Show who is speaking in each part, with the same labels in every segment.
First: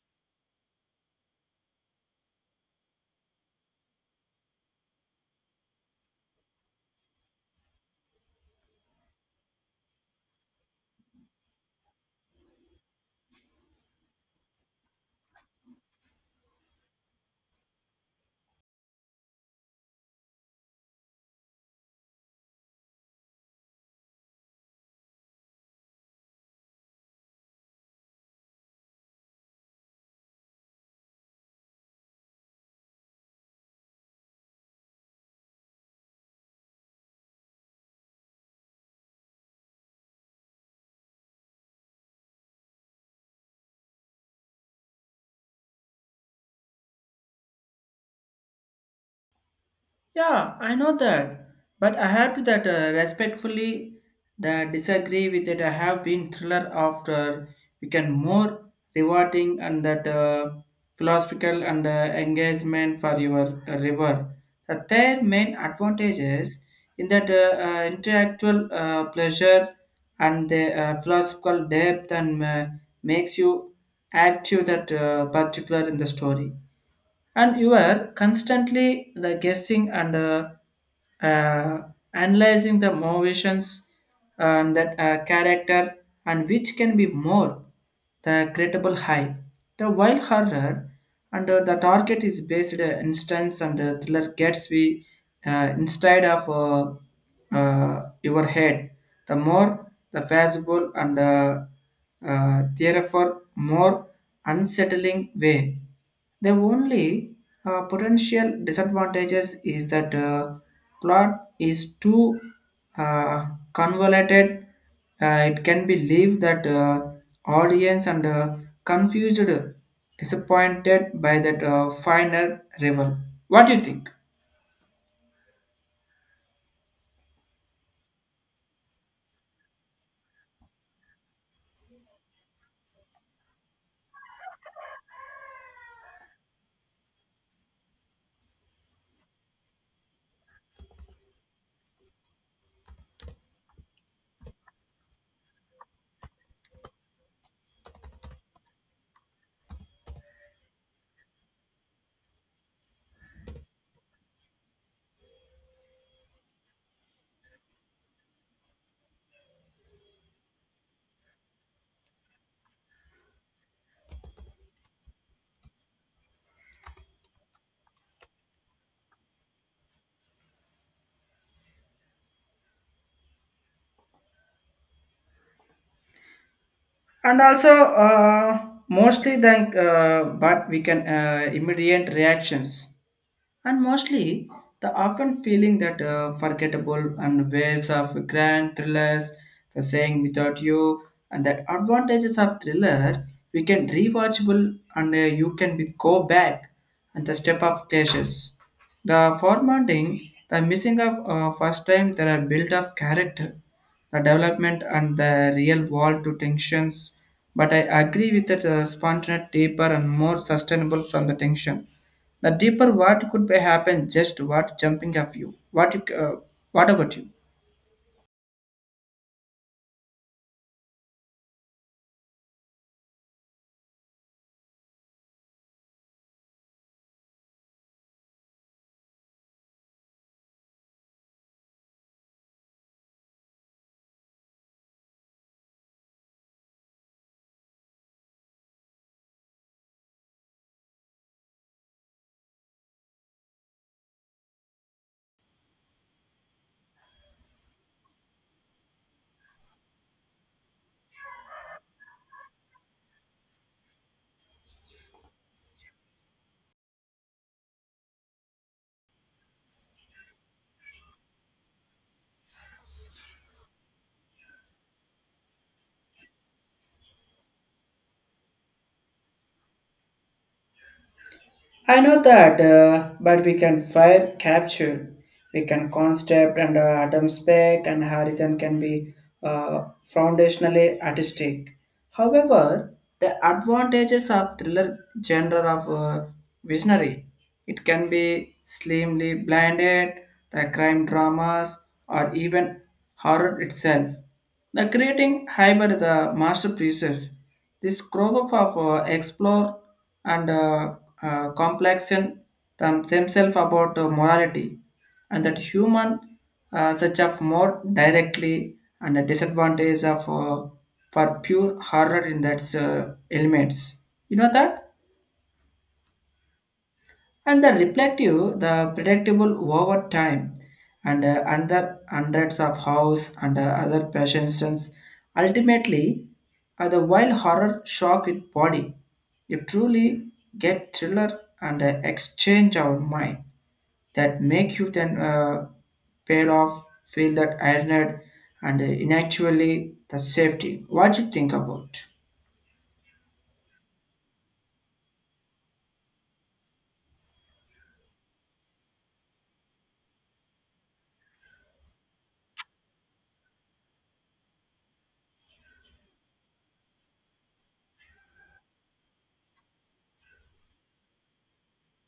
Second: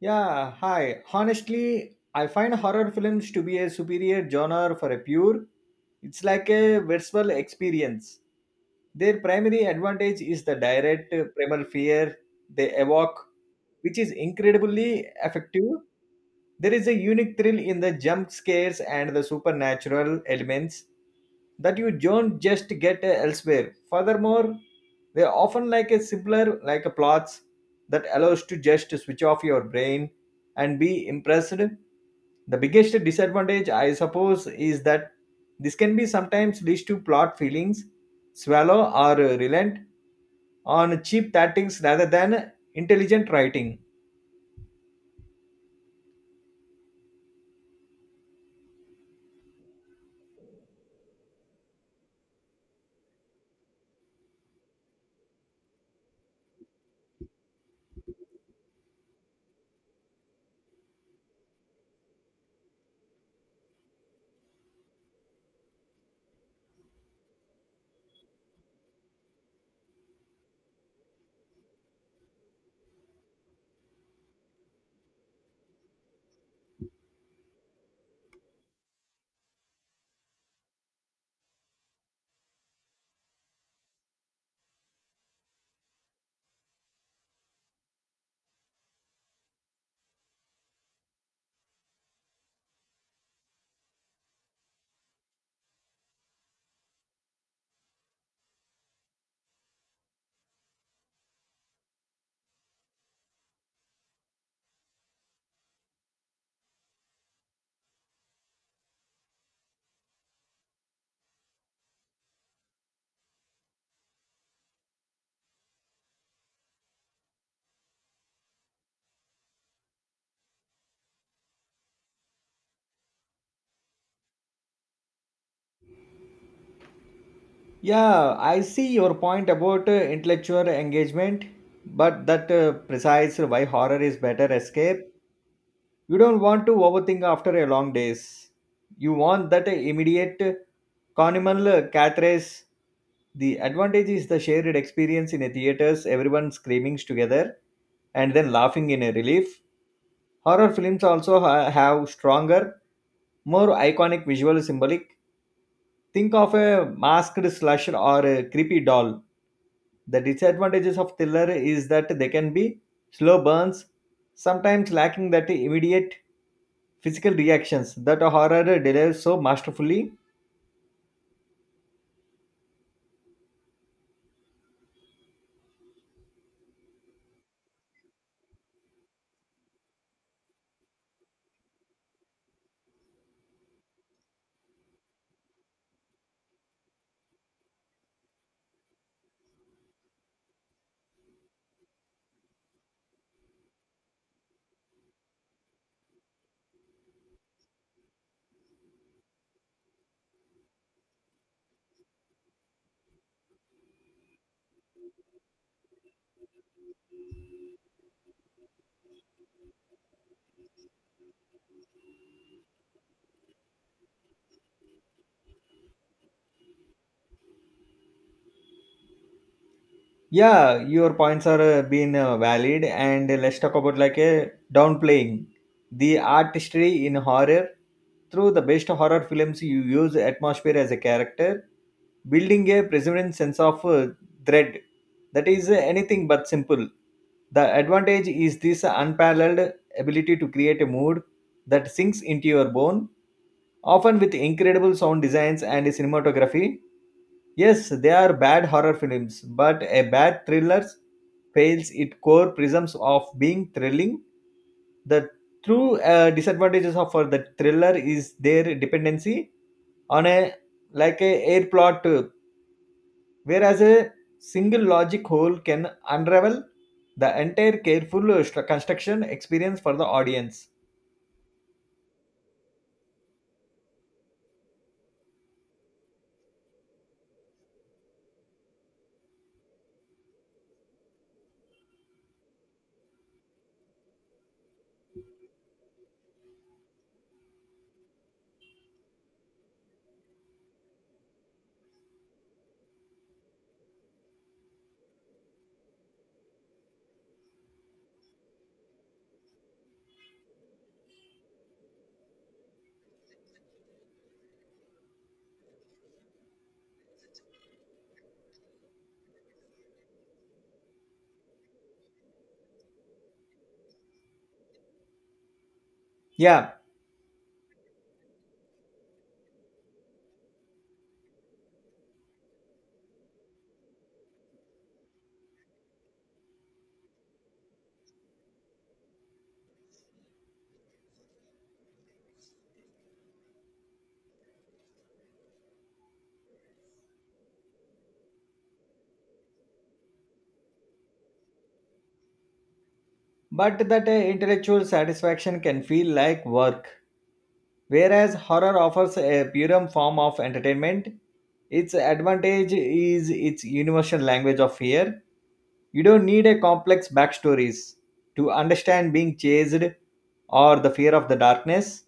Speaker 1: Yeah, hi. Honestly, I find horror films to be a superior genre for a pure. It's like a virtual experience. Their primary advantage is the direct primal fear they evoke, which is incredibly effective. There is a unique thrill in the jump scares and the supernatural elements that you don't just get elsewhere. Furthermore, they are often like a simpler like a plots that allows to just switch off your brain and be impressed. The biggest disadvantage, I suppose, is that this can be sometimes leads to plot feelings, swallow or relent, on cheap tactics rather than intelligent writing.
Speaker 2: Yeah, I know that, but I have to that respectfully that disagree with it. I have been thriller after we can more rewarding and that philosophical and engagement for your river. The third main advantages in that intellectual pleasure and the philosophical depth and makes you active that particular in the story, and you are constantly the guessing and uh, analyzing the motivations and that character, and which can be more the credible high the wild horror and the target is based instance, and the thriller gets we inside of your head the more the feasible and therefore more unsettling way. The only potential disadvantages is that plot is too uh, convoluted. It can be leave that audience and confused, disappointed by that final revel. What do you think?
Speaker 1: Yeah, I see your point about intellectual engagement, but that precise why horror is better escape. You don't want to overthink after a long days. You want that immediate communal catharsis. The advantage is the shared experience in a theaters, everyone screaming together and then laughing in a relief. Horror films also have stronger, more iconic visual symbolic. Think of a masked slasher or a creepy doll. The disadvantages of thriller is that they can be slow burns, sometimes lacking that immediate physical reactions that a horror delivers so masterfully.
Speaker 2: And also mostly than but we can immediate reactions and mostly the often feeling that forgettable and ways of grand thrillers the saying without you and that advantages of thriller we can rewatchable and you can be go back and the step of dashes the formatting the missing of first time there are build of character the development and the real world to tensions. But I agree with that spontaneous, deeper, and more sustainable from the tension. The deeper what could be happen, just what jumping of you. What you, what about you?
Speaker 1: Yeah, your points are been valid, and let's talk about like a downplaying the artistry in horror through the best horror films. You use atmosphere as a character, building a permanent sense of dread that is anything but simple. The advantage is this unparalleled ability to create a mood that sinks into your bone, often with incredible sound designs and cinematography. Yes, they are bad horror films, but a bad thriller fails its core prisms of being thrilling. The true disadvantages of for the thriller is their dependency on a like a air plot, whereas a single logic hole can unravel the entire careful construction experience for the audience.
Speaker 2: I know that, but we can fire capture. We can concept and Adam spec and Harriton can be foundationally artistic. However, the advantages of thriller genre of visionary, it can be slimly blinded, the crime dramas or even horror itself. The creating hybrid the masterpieces, this growth of explore and complexion themselves about morality and that human such of more directly and the disadvantage of for pure horror in that elements. You know that?
Speaker 1: Yeah,
Speaker 2: And the reflective the predictable over time and under hundreds of house and other patients ultimately the wild horror shock with body if truly get thriller and exchange our mind that make you then pale off feel that ironed and inactually the safety what you think about.
Speaker 1: but that intellectual satisfaction can feel like work. Whereas horror offers a purer form of entertainment, its advantage is its universal language of fear. You don't need a complex backstories to understand being chased or the fear of the darkness.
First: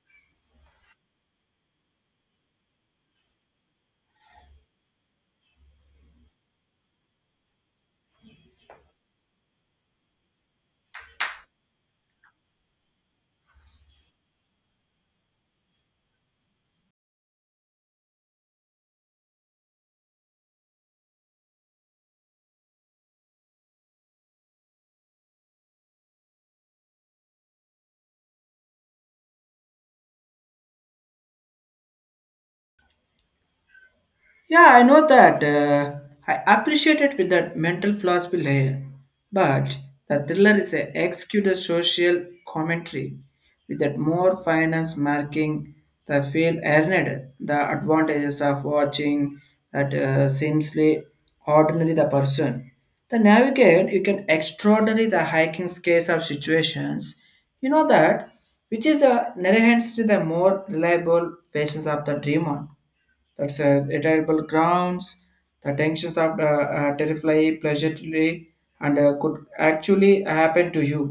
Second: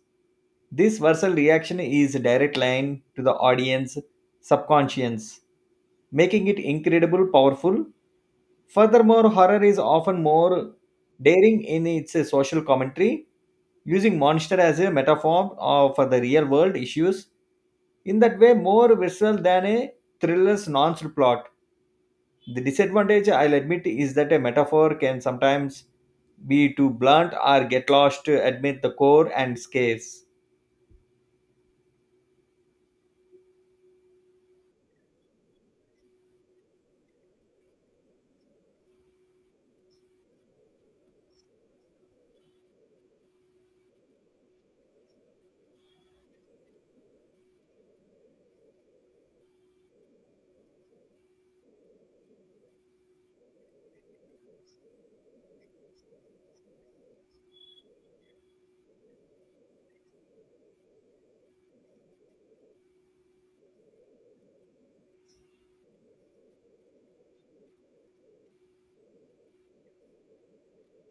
Speaker 1: This versatile reaction is a direct line to the audience subconscious, making it incredible powerful. Furthermore, horror is often more daring in its social commentary, using monster as a metaphor for the real world issues. In that way, more visceral than a thriller's nonce plot. The disadvantage, I'll admit, is that a metaphor can sometimes be too blunt or get lost to admit the core and scares.
Speaker 2: Yeah, I know that. I appreciate it with that mental philosophy layer. But the thriller is a executed social commentary with that more finance marking the feel earned, the advantages of watching that seemsly ordinary the person. The navigate you can extraordinary the hiking scales of situations. You know that which is a narrates to the more reliable faces of the dreamer, that's a retireable grounds the tensions of the terrify pleasure and could actually happen to you,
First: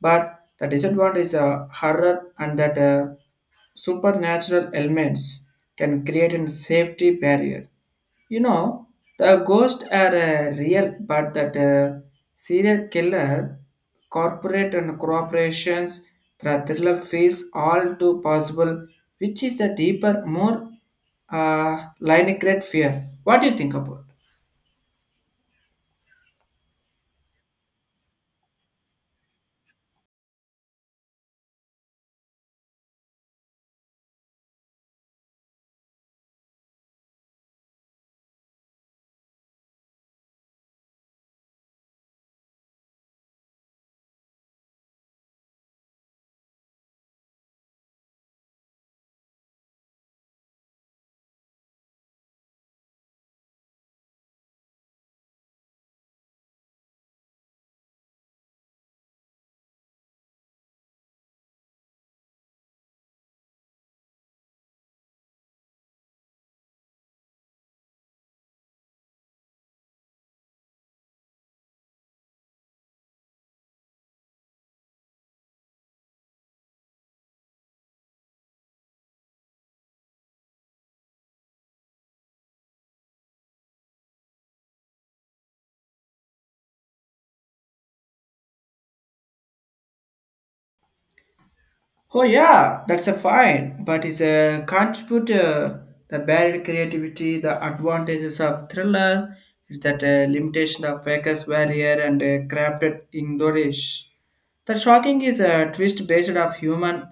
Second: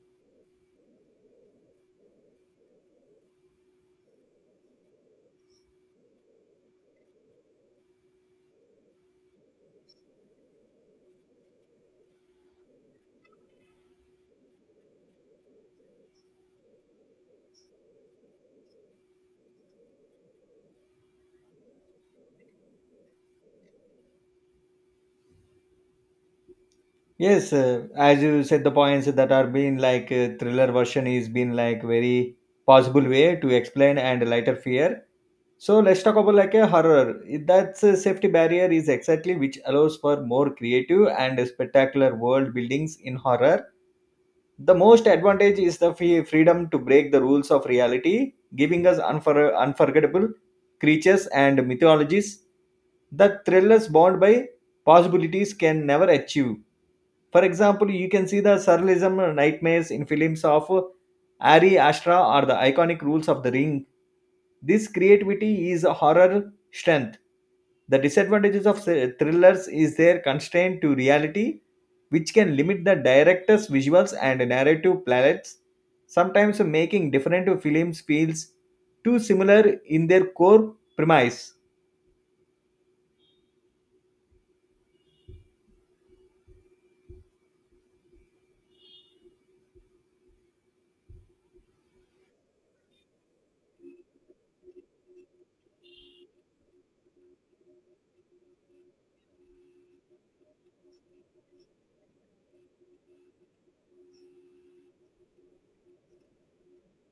Speaker 2: but the disadvantage is horror and that supernatural elements can create a safety barrier, you know, the ghosts are real, but that serial killer, corporate and corporations, the thriller face all too possible, which is the deeper, more line great fear. What do you think about?
Speaker 1: Yes, as you said, the points that are being like thriller version is been like very possible way to explain and lighter fear. So let's talk about like a horror. That's a safety barrier is exactly which allows for more creative and spectacular world buildings in horror, the most advantage is the free freedom to break the rules of reality, giving us unforgettable creatures and mythologies that thrillers bound by possibilities can never achieve. For example, you can see the surrealism nightmares in films of Ari Ashra or the iconic rules of the ring. This creativity is a horror strength. The disadvantages of thrillers is their constraint to reality which can limit the director's visuals and narrative palettes, sometimes making different films feels too similar in their core premise.
Speaker 2: Oh yeah, that's a fine, but it's a contributor. The barrier creativity, the advantages of thriller, is that limitation of focus barrier and crafted English. The shocking is a twist based of human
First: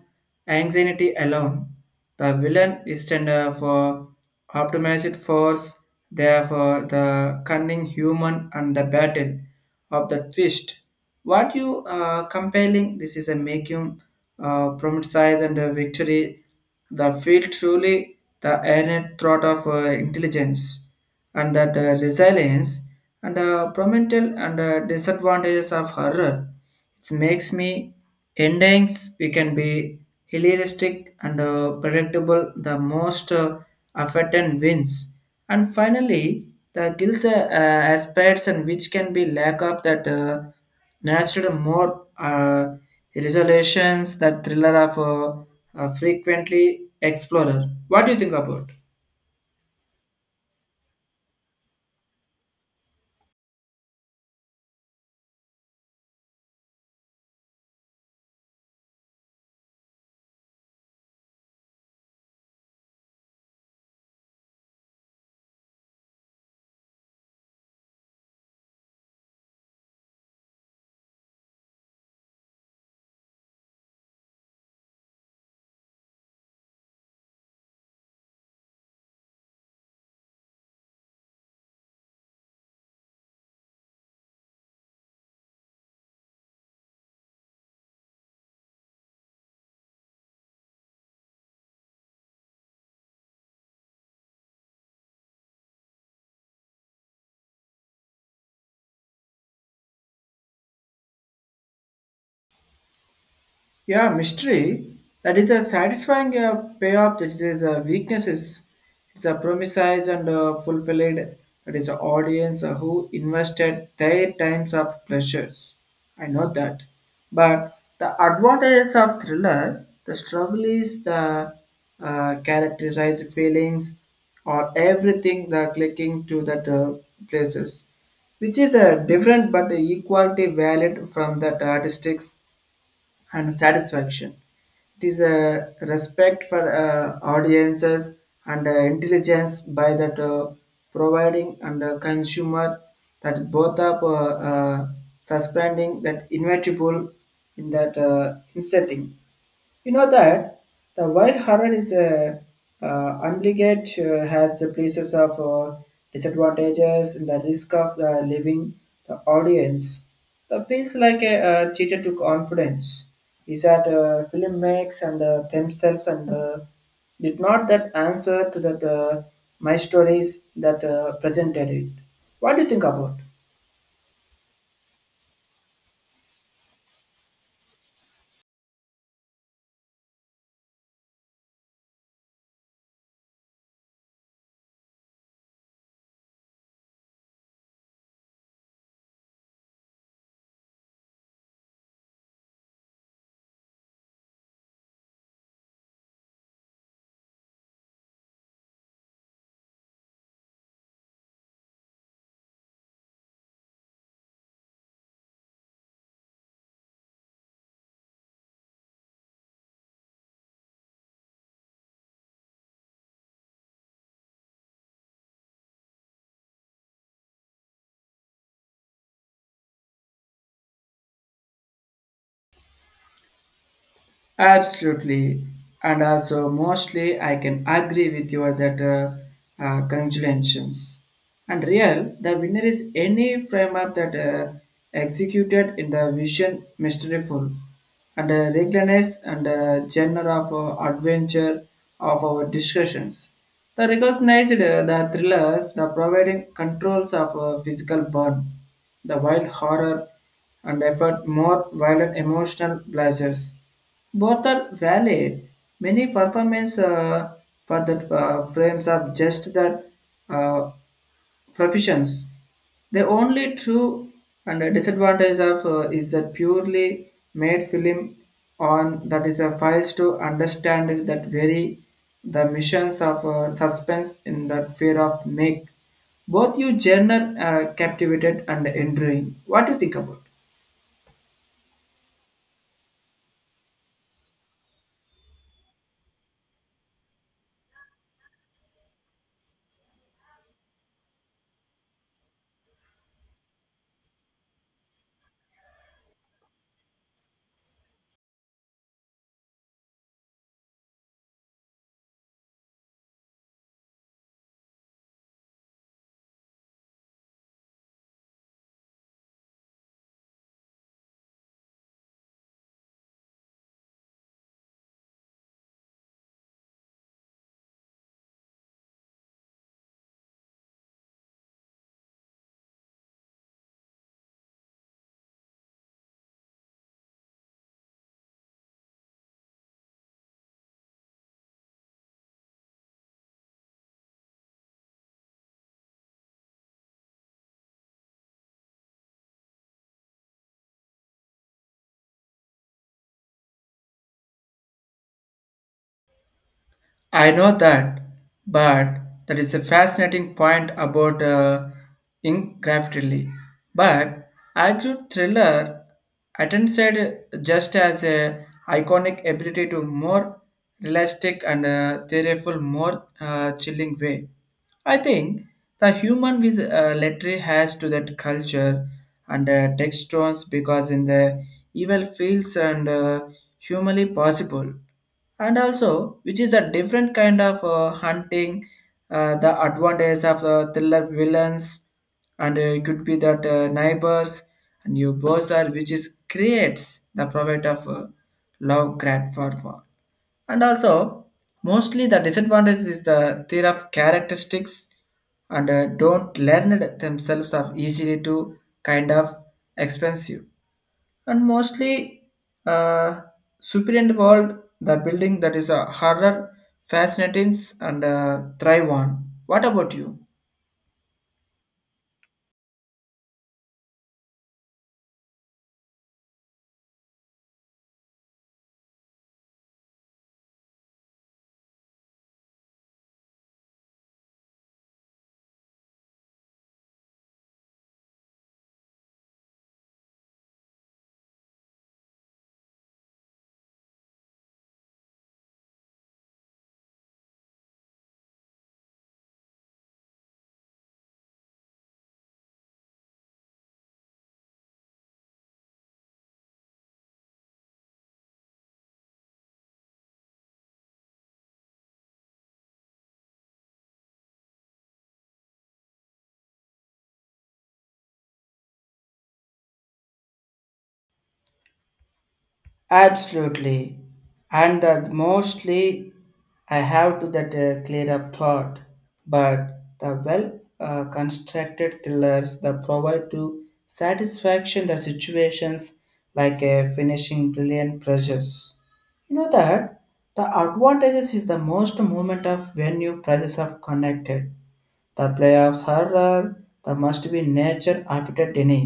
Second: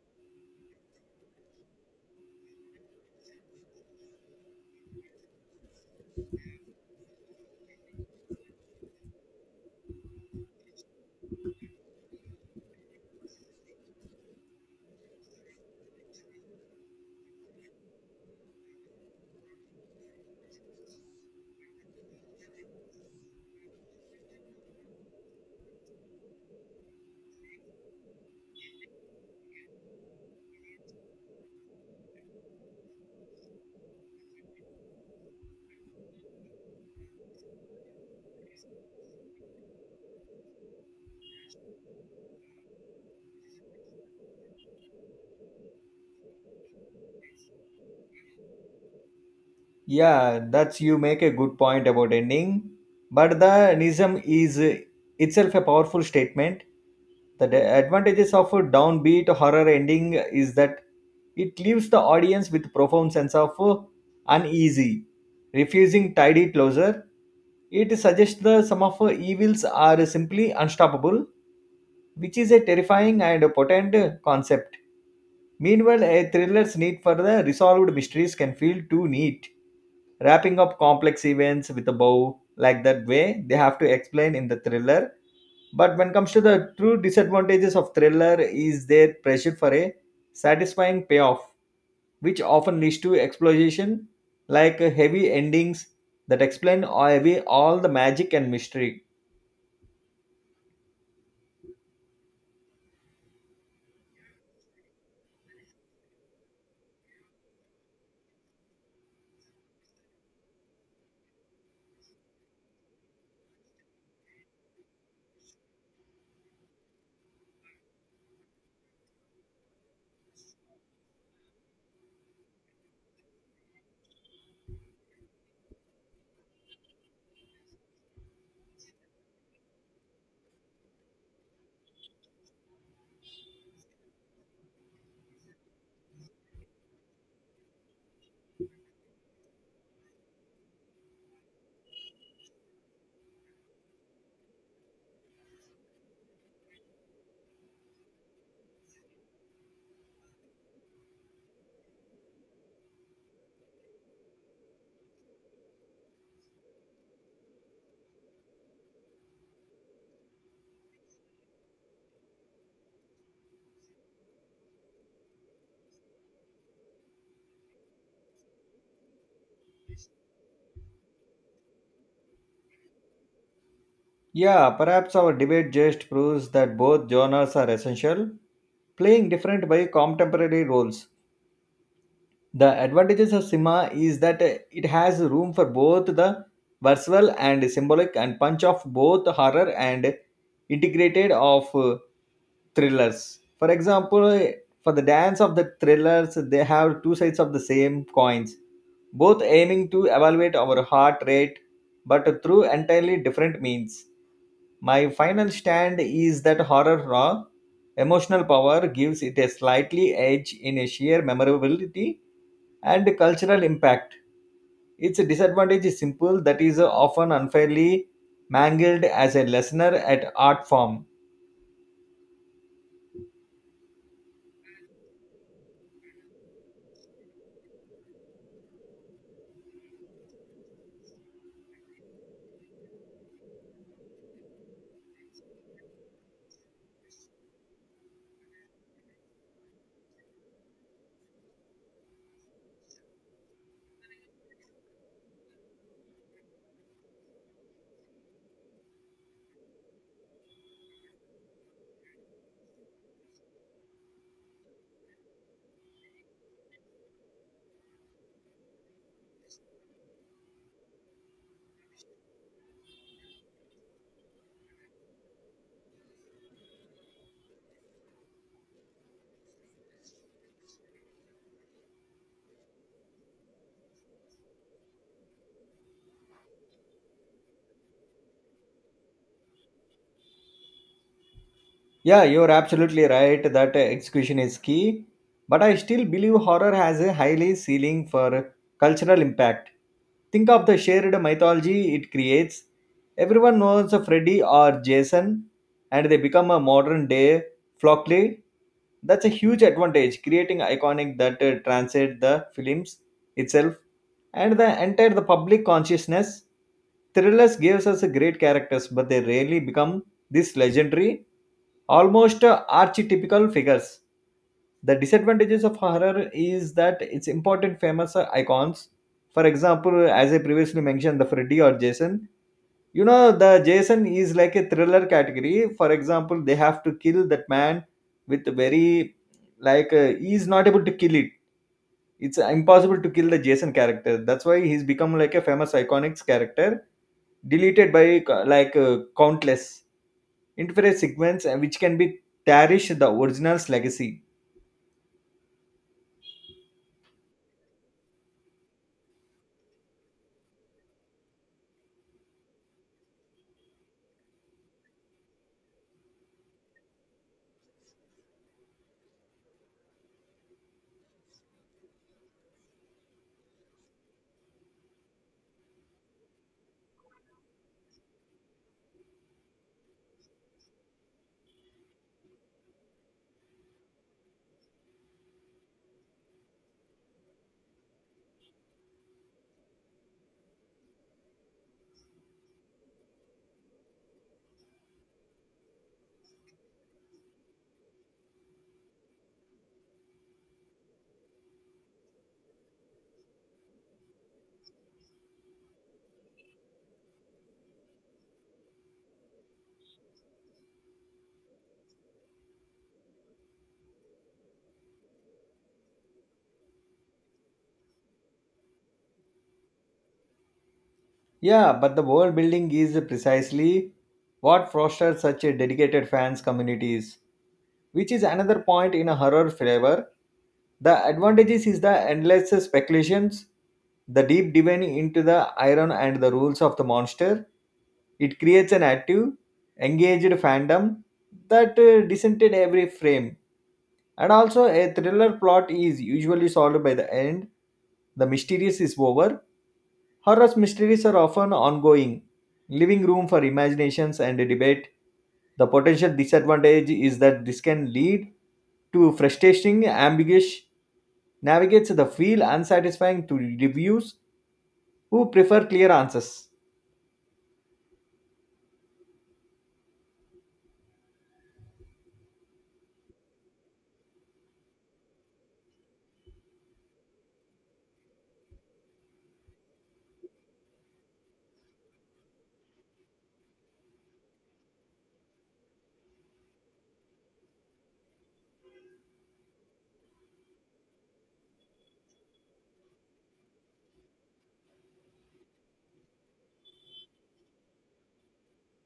Speaker 2: anxiety alone. The villain is tender for optimized force therefore, the cunning human and the battle of the twist. What you are compelling, this is a making size and a victory. The field truly the earned thought of intelligence and that resilience and promental and disadvantages of horror. It makes me endings we can be heuristic and predictable the most affected wins and finally the guilds aspects and which can be lack of that natural more resolutions that thriller of frequently explorer what do you think about.
Speaker 1: Yeah, that's you make a good point about ending, but the nism is itself a powerful statement. The advantages of a downbeat horror ending is that it leaves the audience with profound sense of uneasy, refusing tidy closure. It suggests that some of evils are simply unstoppable, which is a terrifying and potent concept. Meanwhile, a thriller's need for the resolved mysteries can feel too neat, wrapping up complex events with a bow like that way they have to explain in the thriller. But when it comes to the true disadvantages of thriller is their pressure for a satisfying payoff, which often leads to explosion like heavy endings that explain away all the magic and mystery.
Speaker 2: Yeah, mystery. That is a satisfying payoff. That is a weaknesses. It's a promises and fulfilled. That is an audience who invested their times of pleasures. I know that. But the advantages of thriller, the struggle is the characterized feelings or everything the clicking to that places, which is a different but equally valid from that artistics and satisfaction. It is a respect for audiences and intelligence by that providing and consumer that both are suspending that inevitable in that insetting. You know that the wild horror is a uh, obligate has the places of disadvantages and the risk of leaving the audience. That feels like a, cheater to confidence. Is that film makes and themselves and did not that answer to that my stories that presented it. What do you think about?
Speaker 1: Yeah, perhaps our debate just proves that both genres are essential, playing different but contemporary roles. The advantages of cinema is that it has room for both the versatile and symbolic and punch of both horror and integrated of thrillers. For example, for the dance of the thrillers, they have two sides of the same coins, both aiming to evaluate our heart rate, but through entirely different means. My final stand is that horror raw emotional power gives it a slightly edge in a sheer memorability and cultural impact. Its disadvantage is simple that is often unfairly mangled as a lesser at art form.
Speaker 2: Absolutely, and also mostly I can agree with you that congratulations. And real, the winner is any frame up that executed in the vision masterful and regularness and genre of adventure of our discussions. The recognized the thrillers, the providing controls of physical burn, the wild horror and effort more violent emotional pleasures both are valid. Many performance for that frames of just that uh, professions. The only true and a disadvantage of is that purely made film on that is a files to understand it that very the missions of suspense in that fear of make both you journal captivated and enduring. What do you think about?
Speaker 1: Yeah, you're absolutely right that execution is key, but I still believe horror has a highly ceiling for cultural impact. Think of the shared mythology it creates. Everyone knows a Freddy or Jason, and they become a modern day flockley. That's a huge advantage, creating iconic that transcend the films itself and the entire the public consciousness. Thrillers gives us a great characters, but they rarely become these legendary, almost archetypical figures. The disadvantages of horror is that it's important famous icons. For example, as I previously mentioned, the Freddy or Jason. You know, the Jason is like a thriller category. For example, they have to kill that man with very like he is not able to kill it. It's impossible to kill the Jason character. That's why he's become like a famous iconic character, deleted by like countless interface segments which can be tarnish the original's legacy.
Speaker 2: I know that, but that is a fascinating point about ink graffiti. But Agro Thriller attended just as a iconic ability to more realistic and theoretical, more chilling way. I think the human with literary has to that culture and textures because in the evil fields and humanly possible and also which is a different kind of hunting the advantage of thriller villains and it could be that neighbors and new boss are which is creates the profit of love grant for war and also mostly the disadvantage is the theory of characteristics and don't learn it themselves of easily to kind of expensive and mostly uh, superior world, the building that is a horror, fascinating, and thrive on. What about you?
Speaker 1: Yeah, but the world building is precisely what fosters such a dedicated fans communities, which is another point in a horror flavor. The advantages is the endless speculations, the deep diving into the iron and the rules of the monster. It creates an active, engaged fandom that dissented every frame. And also, a thriller plot is usually solved by the end. The mysterious is over. Horror mysteries are often ongoing, leaving room for imaginations and debate. The potential disadvantage is that this can lead to frustrating, ambiguous navigates the feel unsatisfying to reviews who prefer clear answers.
Speaker 2: Absolutely. And that mostly I have to that clear up thought, but the well constructed thrillers that provide to satisfaction the situations like a finishing brilliant pressures. You know that the advantages is the most movement of when you prices are connected. The playoffs horror, the must be nature after dinner.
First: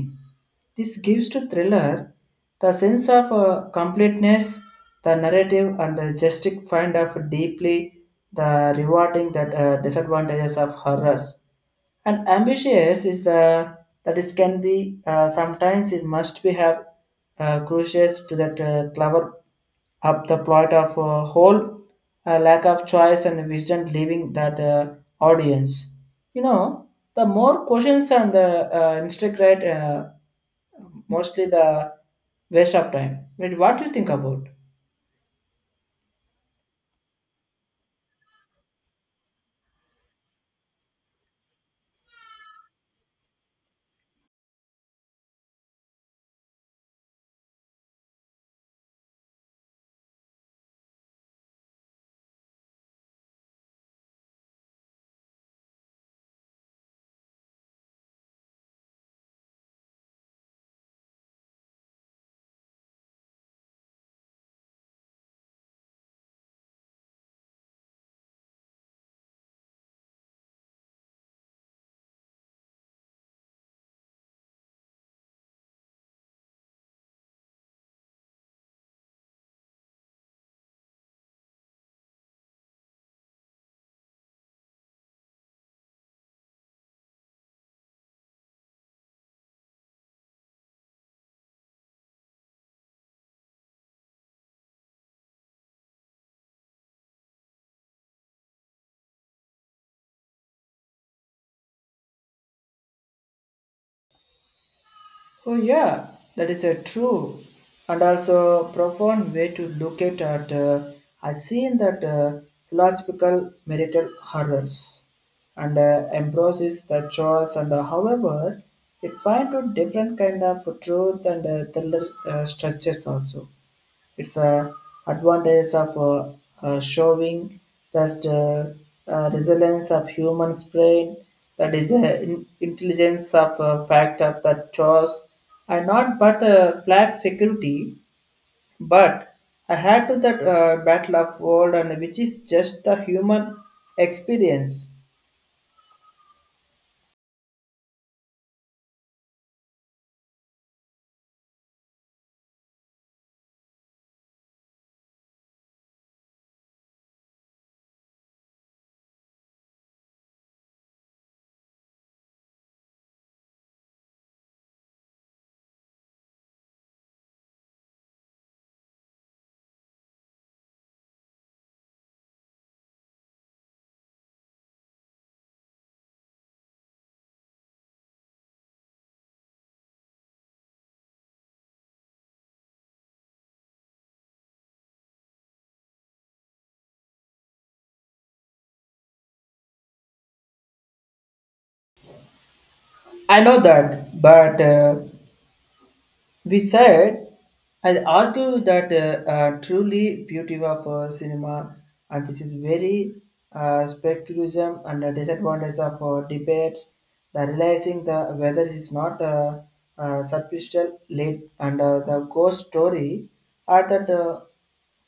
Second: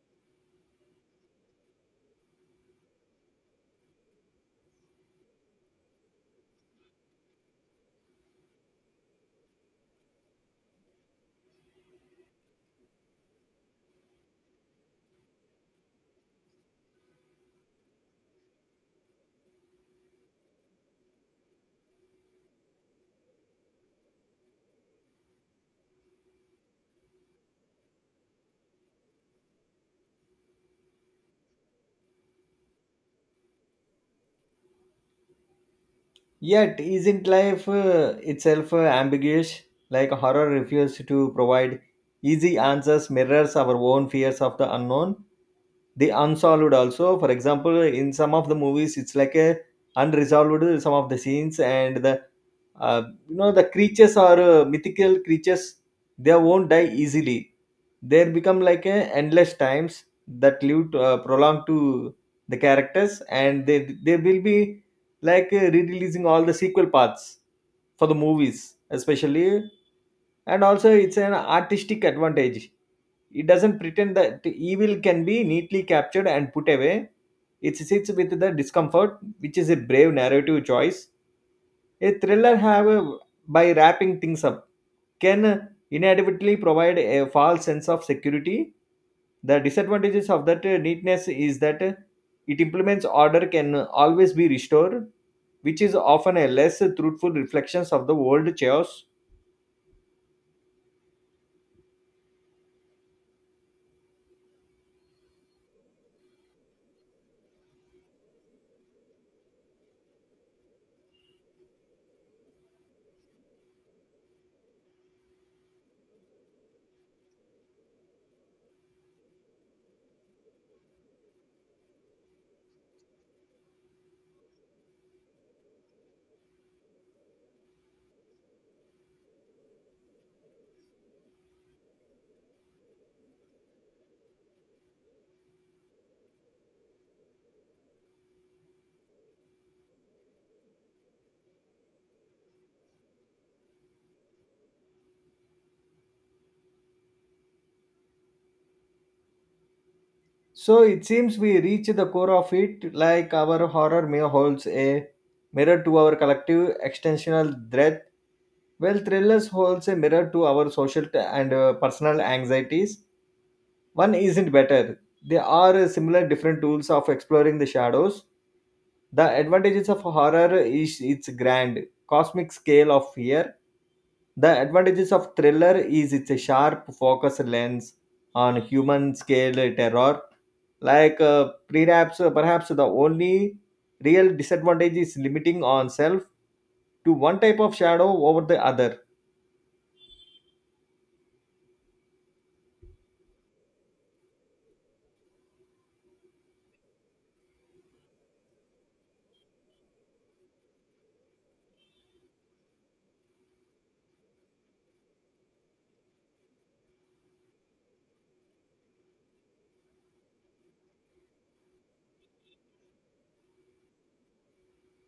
Speaker 2: This gives to thriller the sense of completeness, the narrative, and the justified find of deeply the rewarding that disadvantages of horrors. And ambitious is the that it can be sometimes it must be have crucious to that clever up the plot of a whole lack of choice and vision leaving that audience. You know, the more questions and the instigate mostly the waste of time. But what do you think about?
Speaker 1: Yet, isn't life itself ambiguous? Like horror refuses to provide easy answers, mirrors our own fears of the unknown the unsolved, also for example in some of the movies it's like a unresolved some of the scenes and the uh, you know the creatures are mythical creatures, they won't die easily, they become like a endless times that live to, prolong to the characters and they will be like re-releasing all the sequel parts for the movies especially, and also it's an artistic advantage, it doesn't pretend that evil can be neatly captured and put away. It sits with the discomfort, which is a brave narrative choice. A thriller, however, by wrapping things up, can inevitably provide a false sense of security. The disadvantages of that neatness is that it implements order can always be restored, which is often a less truthful reflection of the old chaos.
Speaker 2: Oh yeah, that is a true and also profound way to look at. I seen that philosophical marital horrors and embraces the choice and however it finds a different kind of truth and thriller structures also. It's a advantage of showing that resilience of human brain, that is intelligence of fact of the choice, and not but flag security, but I had to that battle of world and which is just the human experience.
Speaker 1: So it seems we reach the core of it, like our horror mirror holds a mirror to our collective extensional dread, while thrillers holds a mirror to our social and personal anxieties. One isn't better; they are similar, different tools of exploring the shadows. The advantages of horror is its grand cosmic scale of fear. The advantages of thriller is its sharp focus lens on human scale terror. Like perhaps the only real disadvantage is limiting oneself to one type of shadow over the other.
Speaker 2: I know that, but we said, I argue that truly beauty of cinema, and this is very specularism and the disadvantage of debates, the realizing the whether it is not superficial lead and the ghost story, are that.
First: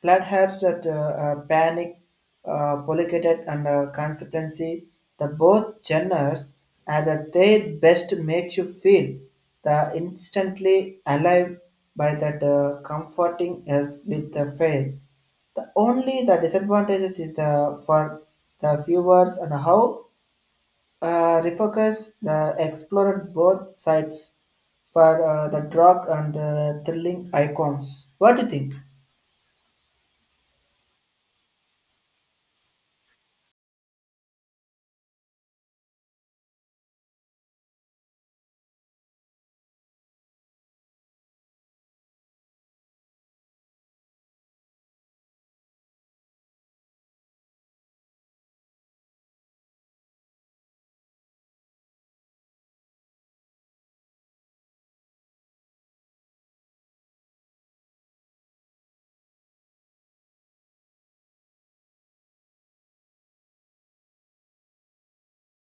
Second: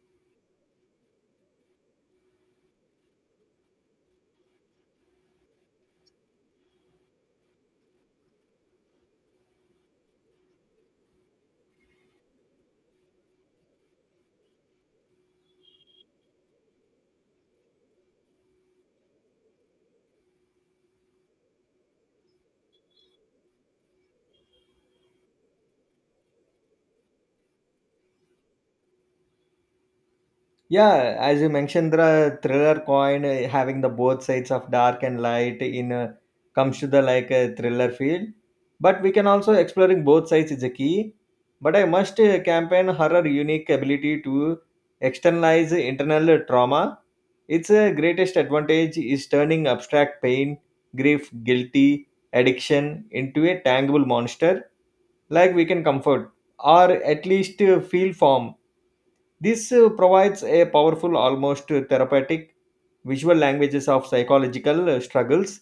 Speaker 2: Platt helps that Panic, Polycat and Consistency, the both genres are at their best makes you feel the instantly alive by that comforting as with the fail. The only the disadvantages is the for the viewers and how refocus the explored both sides for the drug and thrilling icons. What do you think?
Speaker 1: Yeah, as you mentioned, the thriller coin having the both sides of dark and light in comes to the like thriller field. But we can also exploring both sides is a key. But I must campaign horror unique ability to externalize internal trauma. Its greatest advantage is turning abstract pain, grief, guilty, addiction into a tangible monster like we can comfort or at least feel form. This provides a powerful, almost therapeutic visual languages of psychological struggles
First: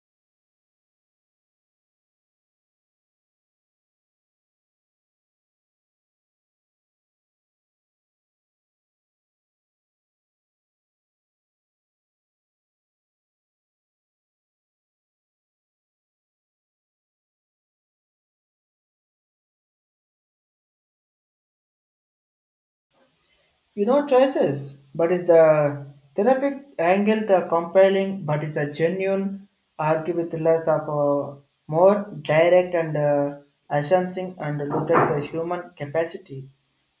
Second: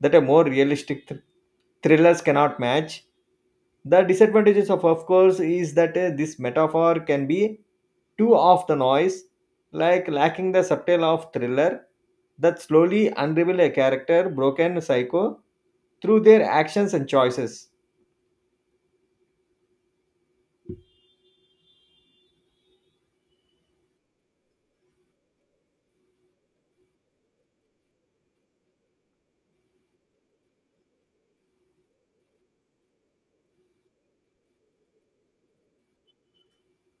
Speaker 1: that a more realistic thrillers cannot match. The disadvantages of course, is that this metaphor can be too off the noise, like lacking the subtle of thriller that slowly unravel a character broken psycho through their actions and choices.
Speaker 2: You know choices, but is the terrific angle the compelling, but is a genuine argue with less of a more direct and assuming and look at the human capacity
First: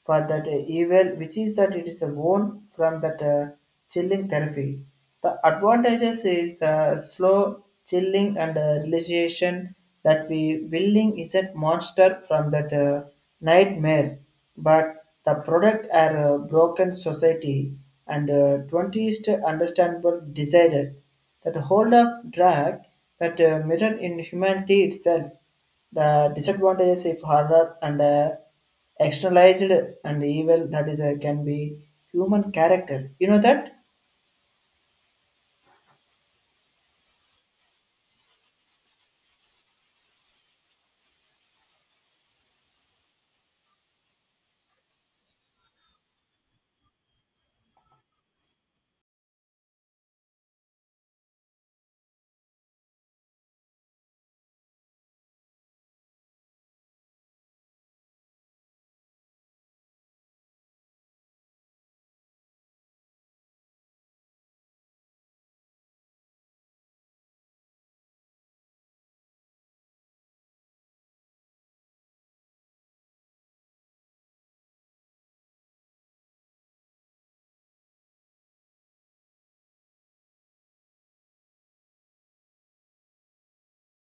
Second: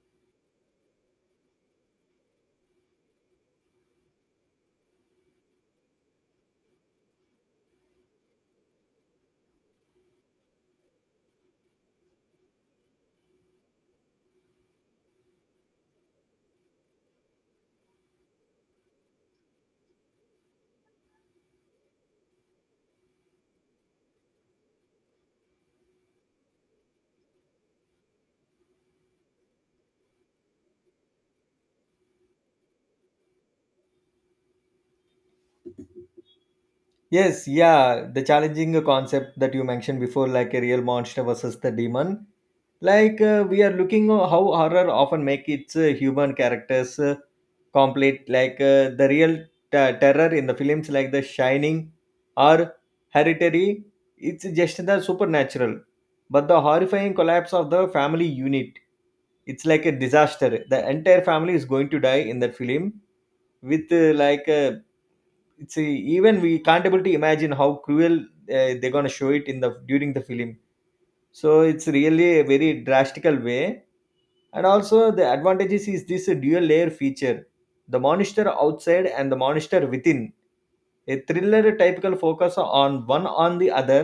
Speaker 2: for that evil, which is that it is a born from that chilling therapy. The advantages is the slow chilling and realization that we willing is a monster from that nightmare but the product are a broken society and 20th understandable decided that the hold of drug that mirror in humanity itself the disadvantages if horror and externalized and evil that is can be human character you know that.
Speaker 1: Yes, yeah, the challenging concept that you mentioned before, like a real monster versus the demon. Like we are looking how horror often make its human characters complete, like the real terror in the films like The Shining or Hereditary. It's just the supernatural, but the horrifying collapse of the family unit, it's like a disaster the entire family is going to die in that film with it's a, even we can't able to imagine how cruel they're going to show it in the during the film, so it's really a very drastical way, and also the advantages is this dual layer feature, the monitor outside and the monitor within, a thriller typical focus on one on the other,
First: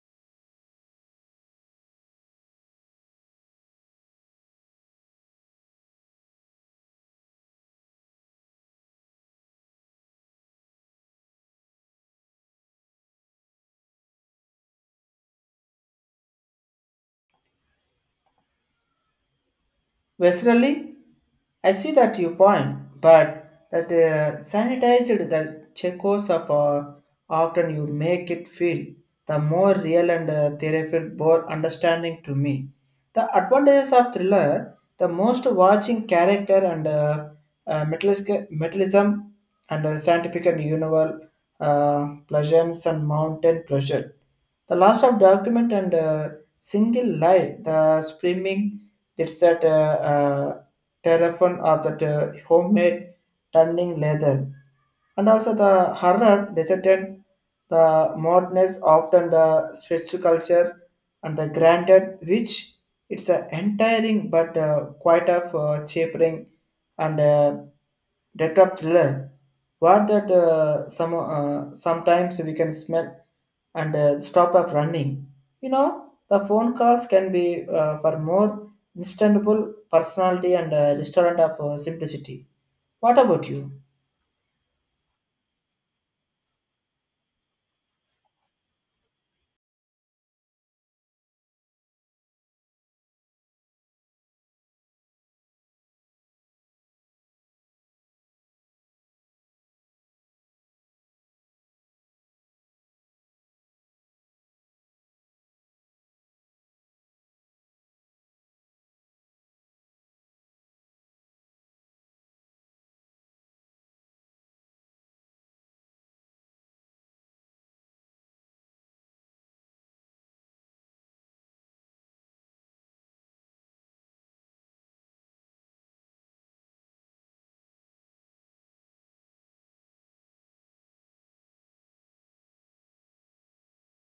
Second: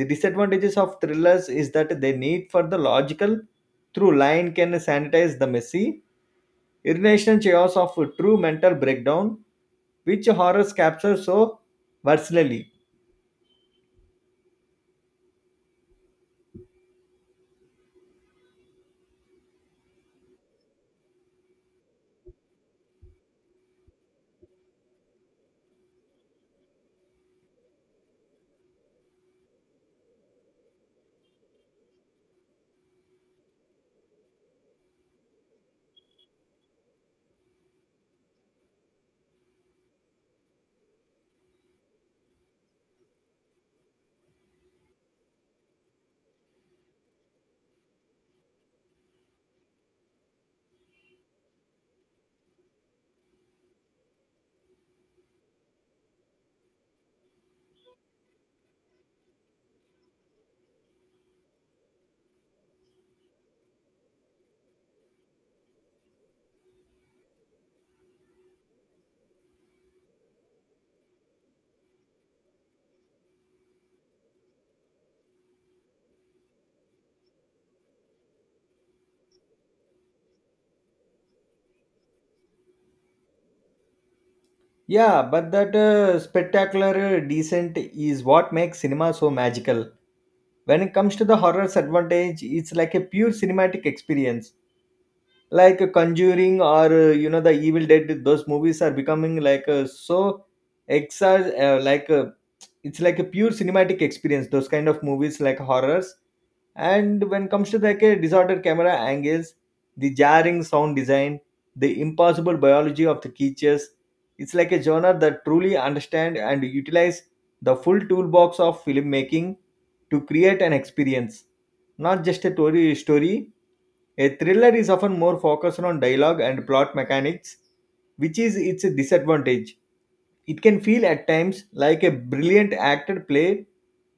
Speaker 1: the disadvantages of thrillers is that they need for the logical through line can sanitize the messy irrational chaos of true mental breakdown which horrors capture so versatily.
Speaker 2: Westerly, I see that you point, but that sanitized the Checos of often you make it feel the more real and theoretical, more understanding to me. The advantages of thriller, the most watching character and metallism and scientific and universal pleasures and mountain pleasure. The loss of document and single lie, the screaming, it's that telephone of that homemade turning leather. And also the horror descendant, the moderness often the spiritual culture and the granted which it's an entiring but quite of chapering and depth of thriller. What that some sometimes we can smell and stop of running. You know the phone calls can be for more instantable personality and a restaurant of simplicity. What about you?
Speaker 1: Yeah, but that spectacular decent is what makes cinema so magical. When it comes to the horror's advantage, it's like a pure cinematic experience. Like Conjuring or you know the Evil Dead, those movies are becoming like so exa like it's like a pure cinematic experience, those kind of movies like horrors, and when comes to like a disordered camera angles, the jarring sound design, the impossible biology of the creatures, it's like a genre that truly understand and utilize the full toolbox of filmmaking to create an experience, not just a story. A thriller is often more focused on dialogue and plot mechanics, which is its disadvantage. It can feel at times like a brilliant acted play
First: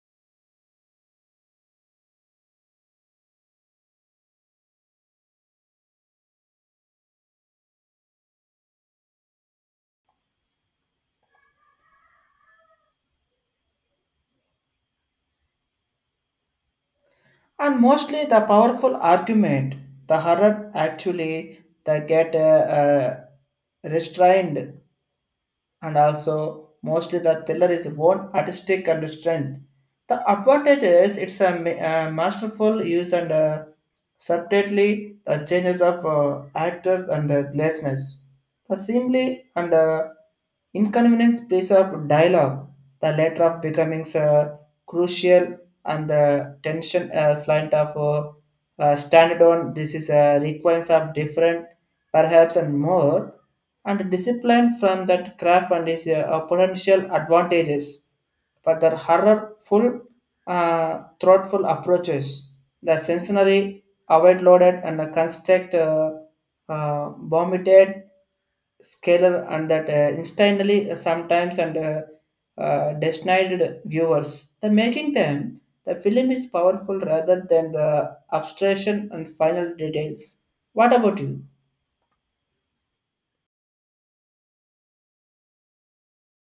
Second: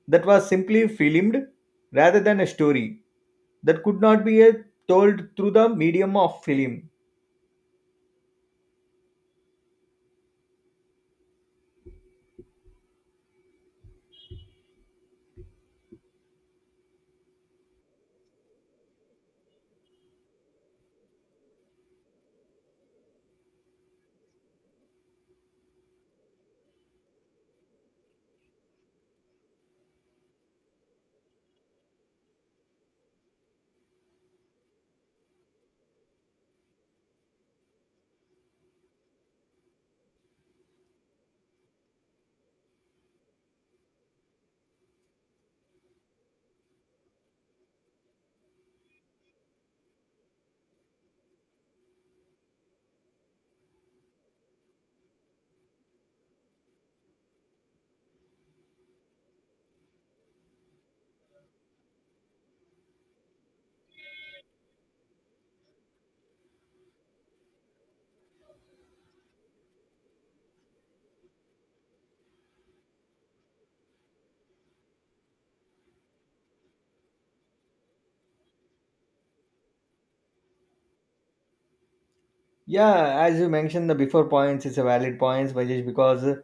Speaker 1: that was simply filmed rather than a story that could not be told through the medium of film.
Speaker 2: And mostly the powerful argument, the horror actually they get restrained and also mostly the thriller is own artistic and strength. The advantage is it's a masterful use and subtly the changes of actor and glassness. The simply and inconvenience piece of dialogue, the latter of becoming crucial and the tension slant of standard on. This is a requirements of different, perhaps and more and discipline from that craft and its potential advantages for their horror full uh, thoughtful approaches the sensory avoid loaded and the construct uh, vomited scalar and that instantly sometimes and destined viewers the making them the film is powerful rather than the abstraction and final details what about you.
Speaker 1: Yeah, as you mentioned, the before points is a valid points, Vajesh, because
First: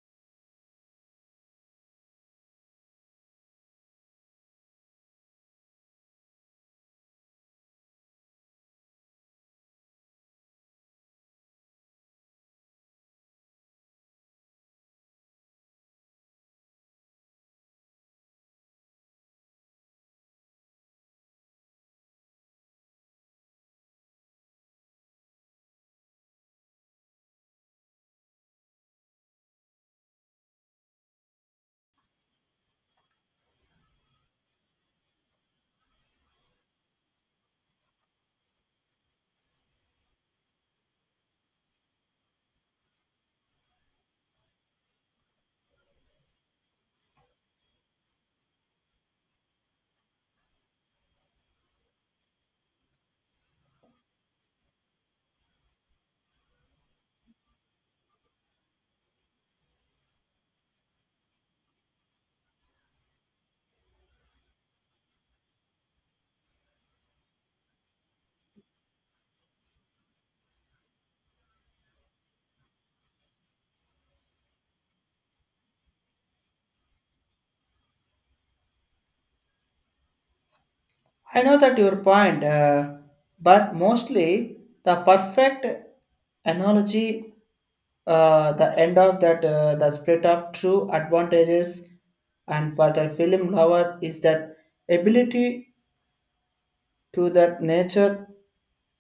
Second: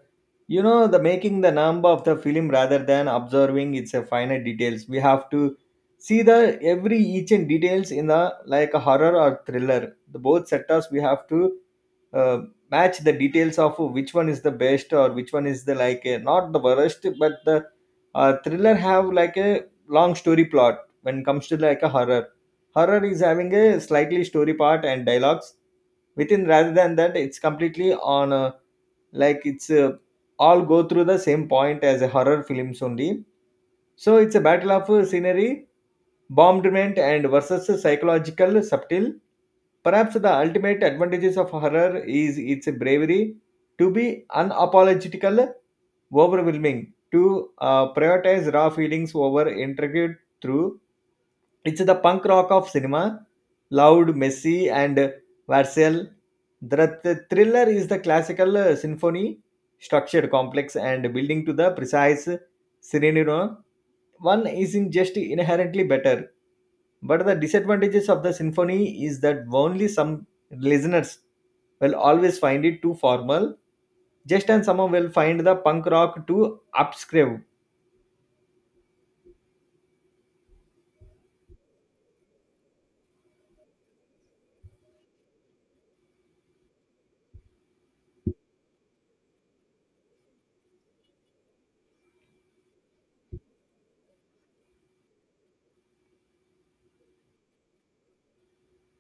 Speaker 1: you know the making the number of the film rather than observing its a finite details. We have to see the every each and details in the like a horror or thriller. The both sectors we have to uh, match the details of which one is the best or which one is the like not the worst but the thriller have like a long story plot when it comes to like a horror, horror is having a slightly story part and dialogues within rather than that it's completely on a, like it's all go through the same point as a horror films only, so it's a battle of scenery bombardment and versus psychological subtle, perhaps the ultimate advantages of horror is its bravery to be unapologetical overwhelming to prioritize raw feelings over intricate through, it's the punk rock of cinema, loud, messy, and visceral. The thriller is the classical symphony, structured, complex, and building to the precise scenario. One isn't just inherently better, but the disadvantages of the symphony is that only some listeners will always find it too formal, just and someone will find the punk rock too obscure.
Speaker 2: I know that your point, but mostly the perfect analogy, the end of that, the split of true advantages, and for the film lover is that ability to that nature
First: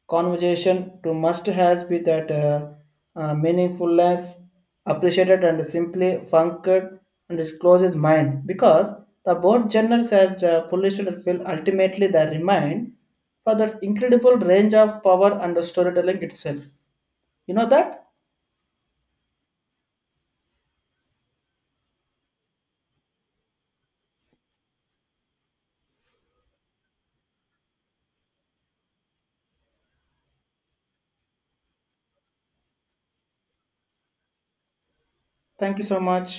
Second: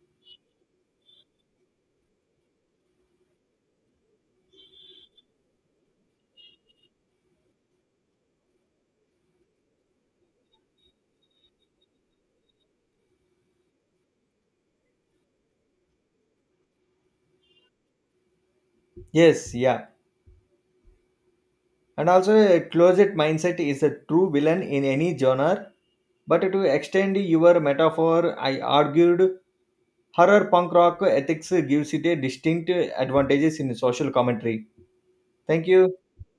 Speaker 2: conversation to must has be that meaningfulness appreciated and simply funked and discloses mind because the both genres has polished and filled ultimately the remain for that incredible range of power and storytelling itself, you know that.
Speaker 1: Yes, yeah. And also, a closet mindset is a true villain in any genre. But to extend your metaphor, I argued horror punk rock ethics gives it a distinct advantages in social commentary. Thank
Speaker 2: Thank you
Speaker 1: you.
Speaker 2: so much.